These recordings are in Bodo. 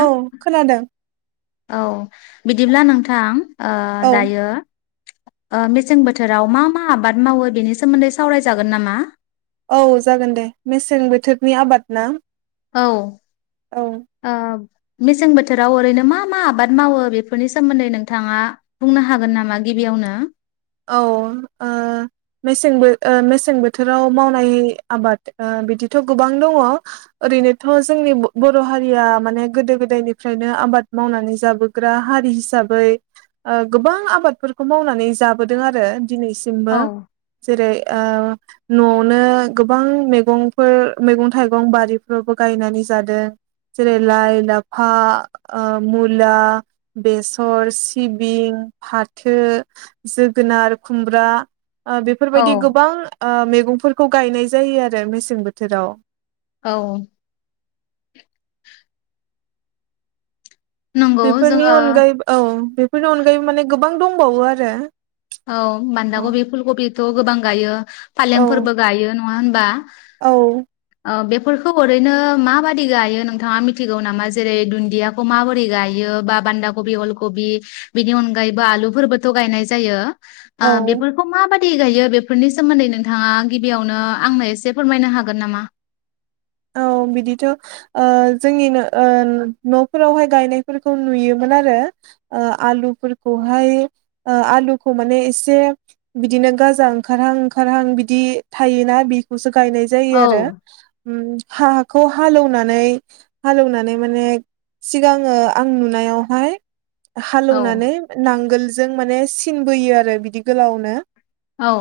औ खोनादों। औ बिदिब्ला नोंथां ओ औ दायो मेसें बोथोराव मा मा आबाद मावो बेनि सोमोन्दै सावरायजागोन नामा औ जागोन दे मेसें बोथोरनि आबाद ना। औ औ औ मेसें बोथोराव ओरैनो मा मा आबाद मावो बेफोरनि सोमोन्दै नोंथाङा बुंनो हागोन नामा गिबियावनो। औ ओ मेसें ओ मेसें बोथोराव मावनाय आबाद बिदिथ गोबां दङ। ओरैनोथ जोंनि बर' हारिया माने गोदो गोदायनिफ्रायनो आबाद मावनानै जाबोग्रा हारि हिसाबै गोबां आबादफोरखौ मावनानै जा बोदों आरो दिनैसिमबो औ जेरै ओ नआवनो गोबां मैगंफोर मैगं थाइगं बारिफ्रावबो गायनानै जादों। जेरै लाइ लाफा ओ मुला बेसर सिबिं फाथो जोगोनार खुमब्रा ओ औ बेफोरबायदि गोबां ओ मे मैगंफोरखौ गायनाय जायो आरो मेसें बोथोराव। औ नंगौ बेफोरनि जोङो अनगायै औ बेफोरनि अनगायैबो माने गोबां दं। बावो आरो औ बान्दा औ कबि फुलकबि त गोबां गायो। औ फालेंफोरबो गायो। नङा होनबा? औ ओ बेफोरखौ ओरैनो माबादि गायो नोंथाङा मिथिगौ नामा? जेरै दुन्दियाखौ माबोरै गायो बा बान्दा कबि अल कबि बिनि अनगायैबो आलुफोरबोथ गायनाय जायो। आ औ बेफोरखौ माबाय दि गायो बेफोरनि सोमोन्दै नोंथाङा गिबियावनो आंनो एसे फोरमायनो हागोन नामा औ बिदिथ ओ जोंनि ओ नफोरावहाय गायनायफोरखौ नुयोमोन आरो। आलुफोरखौहाय ओ आलुखौ माने एसे बिदिनो गाजा ओंखारहां ओंखारहां बिदि थायोना बेखौसो गायनाय जायो औ आरो। उम हाखौ हालेवनानै हालेवनानै माने सिगाङो आं नुनायावहाय। औ हालौवनानै नांगोल जों माने सिन बोयो आरो बिदि गोलावनो। औ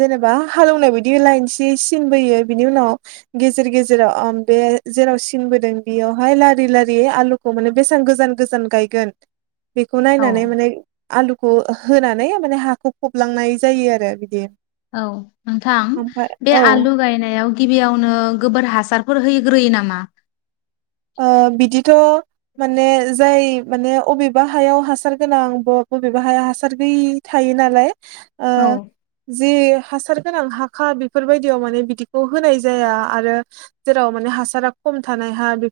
जेनेबा हालौवनाय बायदि लायनसे सिनबोयो बिनि उनाव गेजेर गेजेराव ओ बे जेराव सिनबोदों बेयावहाय लारि लारि आलुखौ माने बेसेबां गोजान गोजान गायगोन बेखौ नायनानै माने आलुखौ होनानै माने हाखौ फबलांनाय जायो आरो बिदि औ नोंथां ओमफ्राय बे औ आलु गायनायाव गिबियावनो गोबोर हासारफोर होग्रोयो नामा ओ बिदिथ' माने जाय माने बबेबा हायाव हासार गोनां ब बबेबा हाया हासार गैय थायो नालाय ओ औ जि हासार गोनां हाखा बेफोरबायदियाव माने बिदिखौ होनाय जाया आरो जेराव माने हासारा खम थानाय हा बे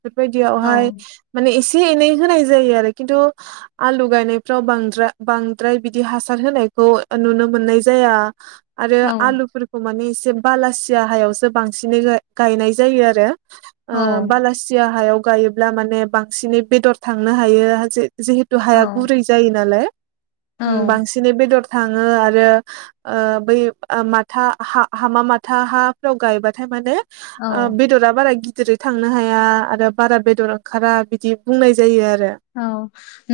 औ बेफोरबायदियावहाय माने एसे एसे एनै होनाय जायो आरो खिन्थु आलु गायनायफ्राव बां बांद्राय बिदि हासार होनायखौ नुनो मोननाय जाया आरो औ आलुफोरखौ माने एसे एसे बालासिया हायावसो बांसिनै गा गायनाय जायो आरो ओ औ बालासि हायाव गायोब्ला माने बांसिनै बेदर थांनो हायो हाजो जिहेथु हाया गुरै जायो नालाय ओ औ बांसिनै बेदर थाङो आरो ओ बै माथा हामा माथा हाफ्राव गायबाथाय माने ओ औ बिदरा बारा गि जेरै थांनो हाया आरो बारा बेदर ओंखारा बिदि बुंनाय जायो आरो औ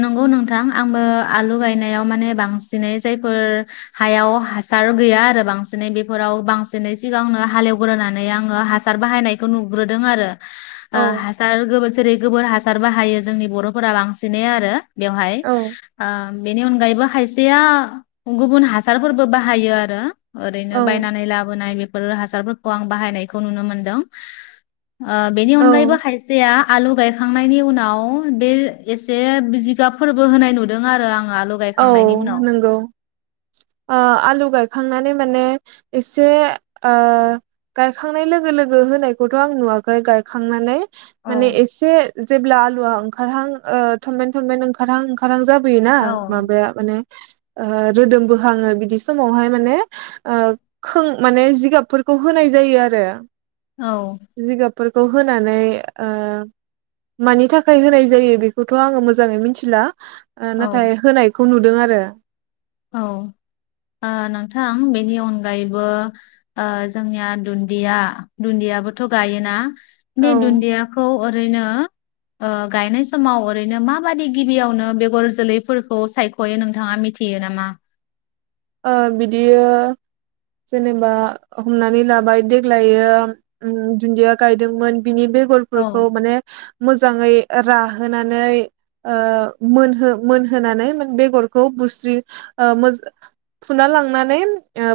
नंगौ नोंथां आंबो आलु गाय नायाव‌ माने बांसिनै जायफोर हायाव हासार गैया आरो बांसिनै बेफोराव बांसिनै सिगांनो हालेवग्रोनानै आङो हासार बाहायनायखौ नुग्रोदों आरो आ औ हासार गोबो जेरै गोबोर हासार बाहायो जोंनि बर' फोरा बांसिनै आरो बेवहाय औ ओ बेनि अनगायैबो खायसेया गुबुन हासारफोरबो बाहायो आरो ओरैनो औ बायनानै लाबोनाय बेफोर हासा फोरखौ आं बाहायनायखौ नुनो मोनदों ओ बेनि औ अनगारबो खायसेया आलु गायखां खांनायनि उनाव बे एसे जिगाब फोरबो होनाय नुदों आरो आं औ नंगौ ओ आलु गायखांनानै माने एसे ओ गायखांनाय लोगो लोगो होनायखौथ' आं नुवाखै गायखांनानै औ माने एसे जेब्ला आलुआ ओंखारहां ओ थमेन थमेन ओंखारहां ओंखारहां जाब औ माने ओ रोदोम बोखाङो बिदि समावहाय माने माने जिगाबफोरखौ होनाय जायो आरो। औ फोरखौ होनानै ओ मानि थाखाय होनाय जायो। बेखौथ' आङो मोजाङै मिथिला आ नाथाय होनायखौ नुदों आरो। औ ओ नोंथां बेनि अनगायैबो ओ जोंनिया दुन्दिया दुन्दियाबोथ' गायोना बेे औ दुन्दियाखौ ओरैनो ओ गायनाय समाव ओरैनो माबादि गिबियावनो बेगर जोलैफोरखौ सायख'यो नोंथाङा मिथि यो नामा? ओ बिदियो जेनेबा हमनानै लाबाय देग्लायो उम दुन्दिया गायदोंमोन। बिनि बेगरफोरखौ औ माने मोजाङै राहोनानै ओ मोनहो मोनहोनानै बेगरखौ बुस्रि ओ फुना लांनानै ओ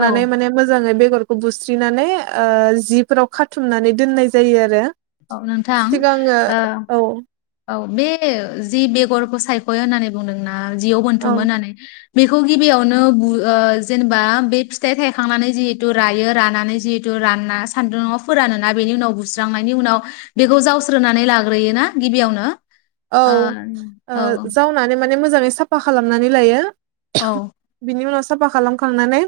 औ माने मोजाङै बे बेगरखौ बुस्रिनानै ओ जिफोराव खाथुमनानै दोननाय जायो आरो। औ नोंथां सिगाङो औ औ बे जि बेगरखौ सायख'यो होननानै बुंदोंना। जियाव औ बोनथुमो होननानै बेखौ गिबियावनो ओ जेनेबा बे फिथाइ थायखांनानै जिहेथु रायो रानानै जिहेतु रानना सान्दुंआव फोरानोना बेनि उनाव बुस्रांनायनि उनाव बेखौ जावस्रोनानै लाग्रोयोना गिबियावनो औ ओ जावनानै माने मोजाङै साफा खालामनानै लायो। औ बिनि उनाव साफा खालामखांनानै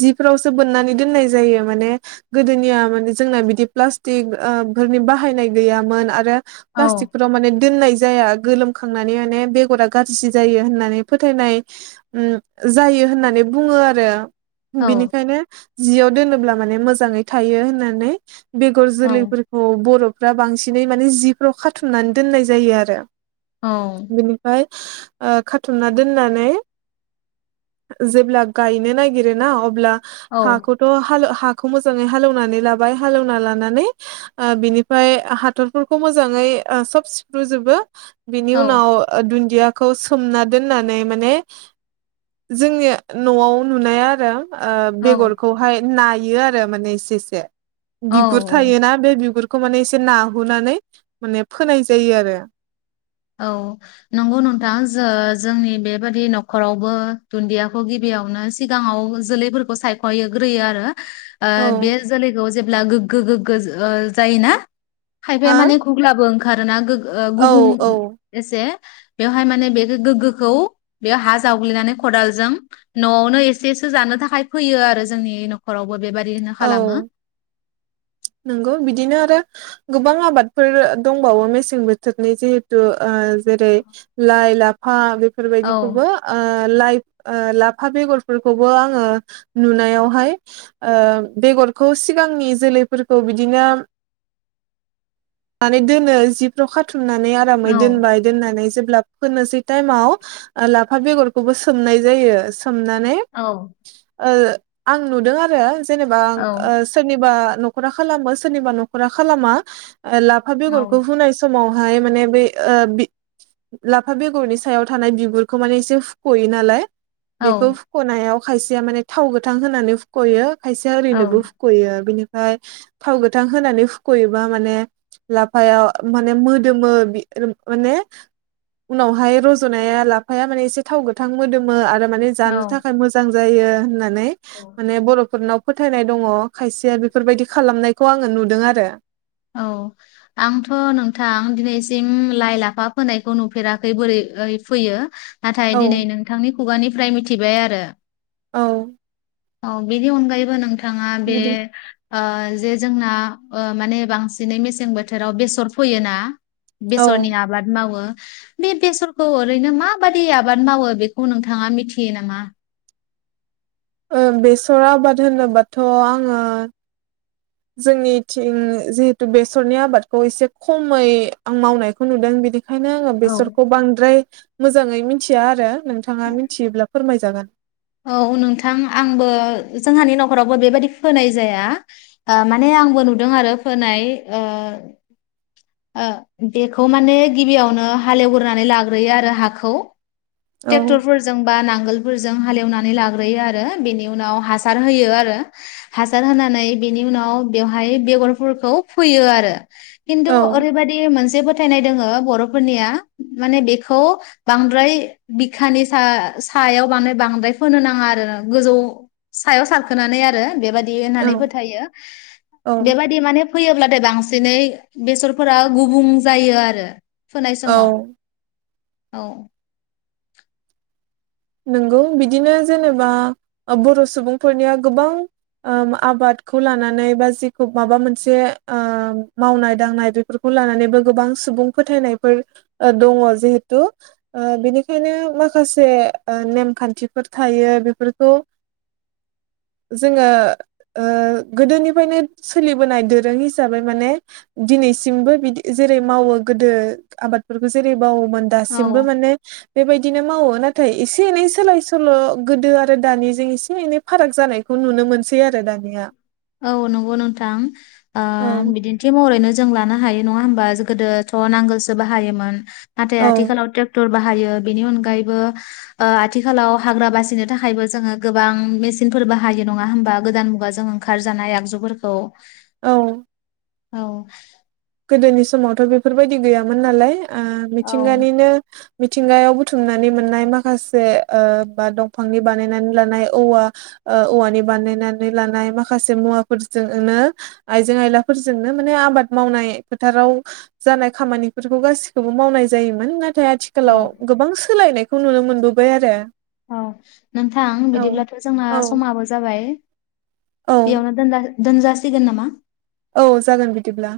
जिफोरावसो बोननानै दोननाय जायो माने गोदोनिया माने जोंना बिदि प्लास्टिक ओ फोरनि बाहायनाय गैयामोन आरो। औ प्लास्टिकफोराव माने दोननाय जाया गोलोमखांनानै माने बेगरा गाज्रि जायो होननानै फोथायनाय उम जायो होननानै बुङो आरो। बिनिखायनो जियाव दोनोब्ला माने मोजाङै थायो होननानै। बेगर औ जोलैफोरखौ बरफ फ्रा बांसिनै माने जि र' खाथुमनानै दोननाय जायो आरो। औ बिनिफाय ओ खाथुमना दोननानै जेब्ला गायनो नागिरोना अब्ला औ हाखौथ हालौ हा मोजाङै हालेवनानै लाबाय हालेवना लानानै ओ बिनिफ्राय हाथरफोरखौ मो जाङै सब सिफ्रुजोबो। बिनि औ उनाव दुन्दिया खौ सोमना दोननानै माने जोंनि न'आव नुनाया आरो ओ औ बेगरखौहाय नायो आरो माने एसे एसे औ बिगुर औ थायोना बे बिगुर खौ माने एसे नाहुनानै माने फोनाय जायो आरो। औ नंगौ नोंथां जो जोंनि बेबादि न'खरावबो दुन्दियाखौ गिबियावनो सिगाङाव जोलैफोरखौ सायखयो ग्रोयो आरो। ओ औ बे जोलैखौ जे ब्ला गोग्गो गोग्गो जायो ना। खायफाया हा माने घुगलाबो ओंखारोना गोग ओ औ गुबुं औ जे बेहाय माने बे गोग्गोखौ बे हा जावग्लिनानै खदालजों नयावनो एसेसो जानो थाखाय फैयो आरो जोंनि न'खरावबो बेबादि नो औ खालामो नंगौ बिदिनो आरो गोबां आबादफोर दंबावो मेसें बोथोरनि जिहेतु ओ जेरै लाय ला ह बे बेफोर औ बायदिखौबो लाइ ओ लाफा बेगरफोरखोबो आङो नुनायावहाय ओ बेगरखौ सिगांनि जोलै फोरखौ बिदिनो माने दोनो जिफ्राव खाथुम नानै आरामै औ दोनबाय दोननानै जोब जेब्ला मोनोसै समाव लाफा बेरखौबो सोमनाय जायो। सोमनानै औ ओ आं नुदों आरो। जेनेबा औ सोरनिबा। न'खरा खालामो सोरनिबा न'खरा खालामा लाफा बेगरखौ औ हुनाय समाव हाय माने बेै ओ लाफा बेगरनि सायाव थानाय बिगुरखौ माने एसे फुख'यो नालाय। बेखौ औ हुखनायाव खायसेया माने थाव गोथां होनानै हुखयो। खायसेया ओरैनोबो हुखयो बिनि फ्राय थाव गोथां होनानै हुखयोबा माने लाफायाव माने मोदोमो माने उनावहाय रजनाया लाफाया माने एसे थाव गोथां मोदोमो आरो माने जानो औ थाखाय मोजां जायो होननानै माने औ माने बर'फोरनाव फोथायनाय दङ खायसेया बे बेफोरबायदि खालामनायखौ आङो नुदों आरो। औ आंथ' नोंथां दिनैसिम लाइ लाफा फोनायखौ नुफेराखै बोरै फोयो नाथाय औ दिनै नोंथांनि खुगानिफ्राय मिथिबाय आरो औ औ बिदि अनगायैबो नोंथां थाङा बे बिदि ओ जे जोंना माने बांसिनै मेसें बोथोराव बेसर फैयोना औ बेसरनि आबाद मावो बे बेसरखौ ओरैनो माबादि आबाद मावो बेखौ नोंथाङा मिथियो नामा ओं बेसर आबाद होनोबाथ' आङो जोंनिथिं जिहेतु बेसरनि आबादखौ एसे खमै आं मावनायखौ नुदों बिदि ओंखायनो आङो बेसरखौ बांद्राय मोजाङै मिथिया आरो नोंथाङा मिथियोब्ला फोरमाय जागोन औ नोंथां आंबो जोंहानि न'खरावबो बेबायाददि फोनाय जाया माने ओ आंबो नुदों आरो फोनाय ओ ओ बेखौ माने गिबियावनो हालेवग्रोनानै लाग्रोयो आरो हाखौ औ ट्रेक्टरफोरजोंबा नां नांगोलफोरजों हालेवनानै लाग्रोयो आरो बेनि उनाव हासार होयो आरो हासार होनानै बेनि उनाव बेवहाय बेगरफोरखौ फोयो आरो औ खिनथु ओरैबायदि मोनसे जे फोथायनाय दङो बर'फोरनिया माने बेखौ बांद्राय बिखानि सा सायाव बांद्राय द्राय फोनो नाङा आरोना गोजौ‌ सायाव सारखोनानै आरो दि औ होननानै फोथायो औ बेबायदि माने फैयोब्लाथाय बांसिन दिनै बेसरफोरा गुबुं जायो आरो फोनाय औ समाव औ नंगौ बिदिनो जेनेबा बर' सुबुंफोरनिया गोबां ओ आबादखौ लानानै बा जिखौ माबा मोनसे ओ मावनाय दांनाय बेफोरखौ लानानैबो गोबां सुबुं फोथायनायफोर दङ जिहेथु ओ बेनिखायनो माखासे ओ नेमखान्थिफोर थायो बेफोरखौ जोङो ओ गोदोनिफ्रायनो सोलिबोनाय दोरों हिसाबै माने दिनैसिमबो बिदि जेरै मावो गोदो आबादफोरखौ जेरै मावोमोन दासिमबो माने बेबायदिनो मावो नाथाय एसे एनै सोलाय सोल' गोदो आरो दानिजों एसे एनै फाराग जानायखौ नुनो मोनसै आरो दानिया औ नंगौ नोंथां ओ औ बिदिन्थि महरैनो जों लानो हायो नङा होमबा जों गोदोथ' नांगोलसो बाहायोमोन नाथाय औ आथिखालाव ट्रेक्टर बाहायो। बेनि अनगायैबो ओ आथिखालाव हाग्रा बासिनो थाखायबो जोङो गोबां मेसिनफोर बाहायो नङा होमबा गोदान मुगाजों। खारजानाय आगजुफोरखौ औ औ गोदोनि समावथ बेफोरबायदि गैयामोन नालाय। ओ औ मिथिंगानिनो मिथिंगायाव बुथुमनानै मोननाय माखासे ओ बा दंफांनि बानायनानै लानाय औवा ओ औवानि बानायनानै लानाय माखासे मुवाफोरजोंनो आइजें आयलाफोरजोंनो माने आबाद मावनाय। फोथाराव जानाय खामानिफोरखौ गासिखौबो मावनाय जायोमोन ना थाय आथिखालाव गोबां सोलायनाय खौ नुनो मोनबोबाय आरो। औ नोंथां औ बिदिब्लाथ जोंना औ समाबो जाबाय। औ बेयावनो दोन दोनजासिगोन नामा? औ जागोन बिदिब्ला।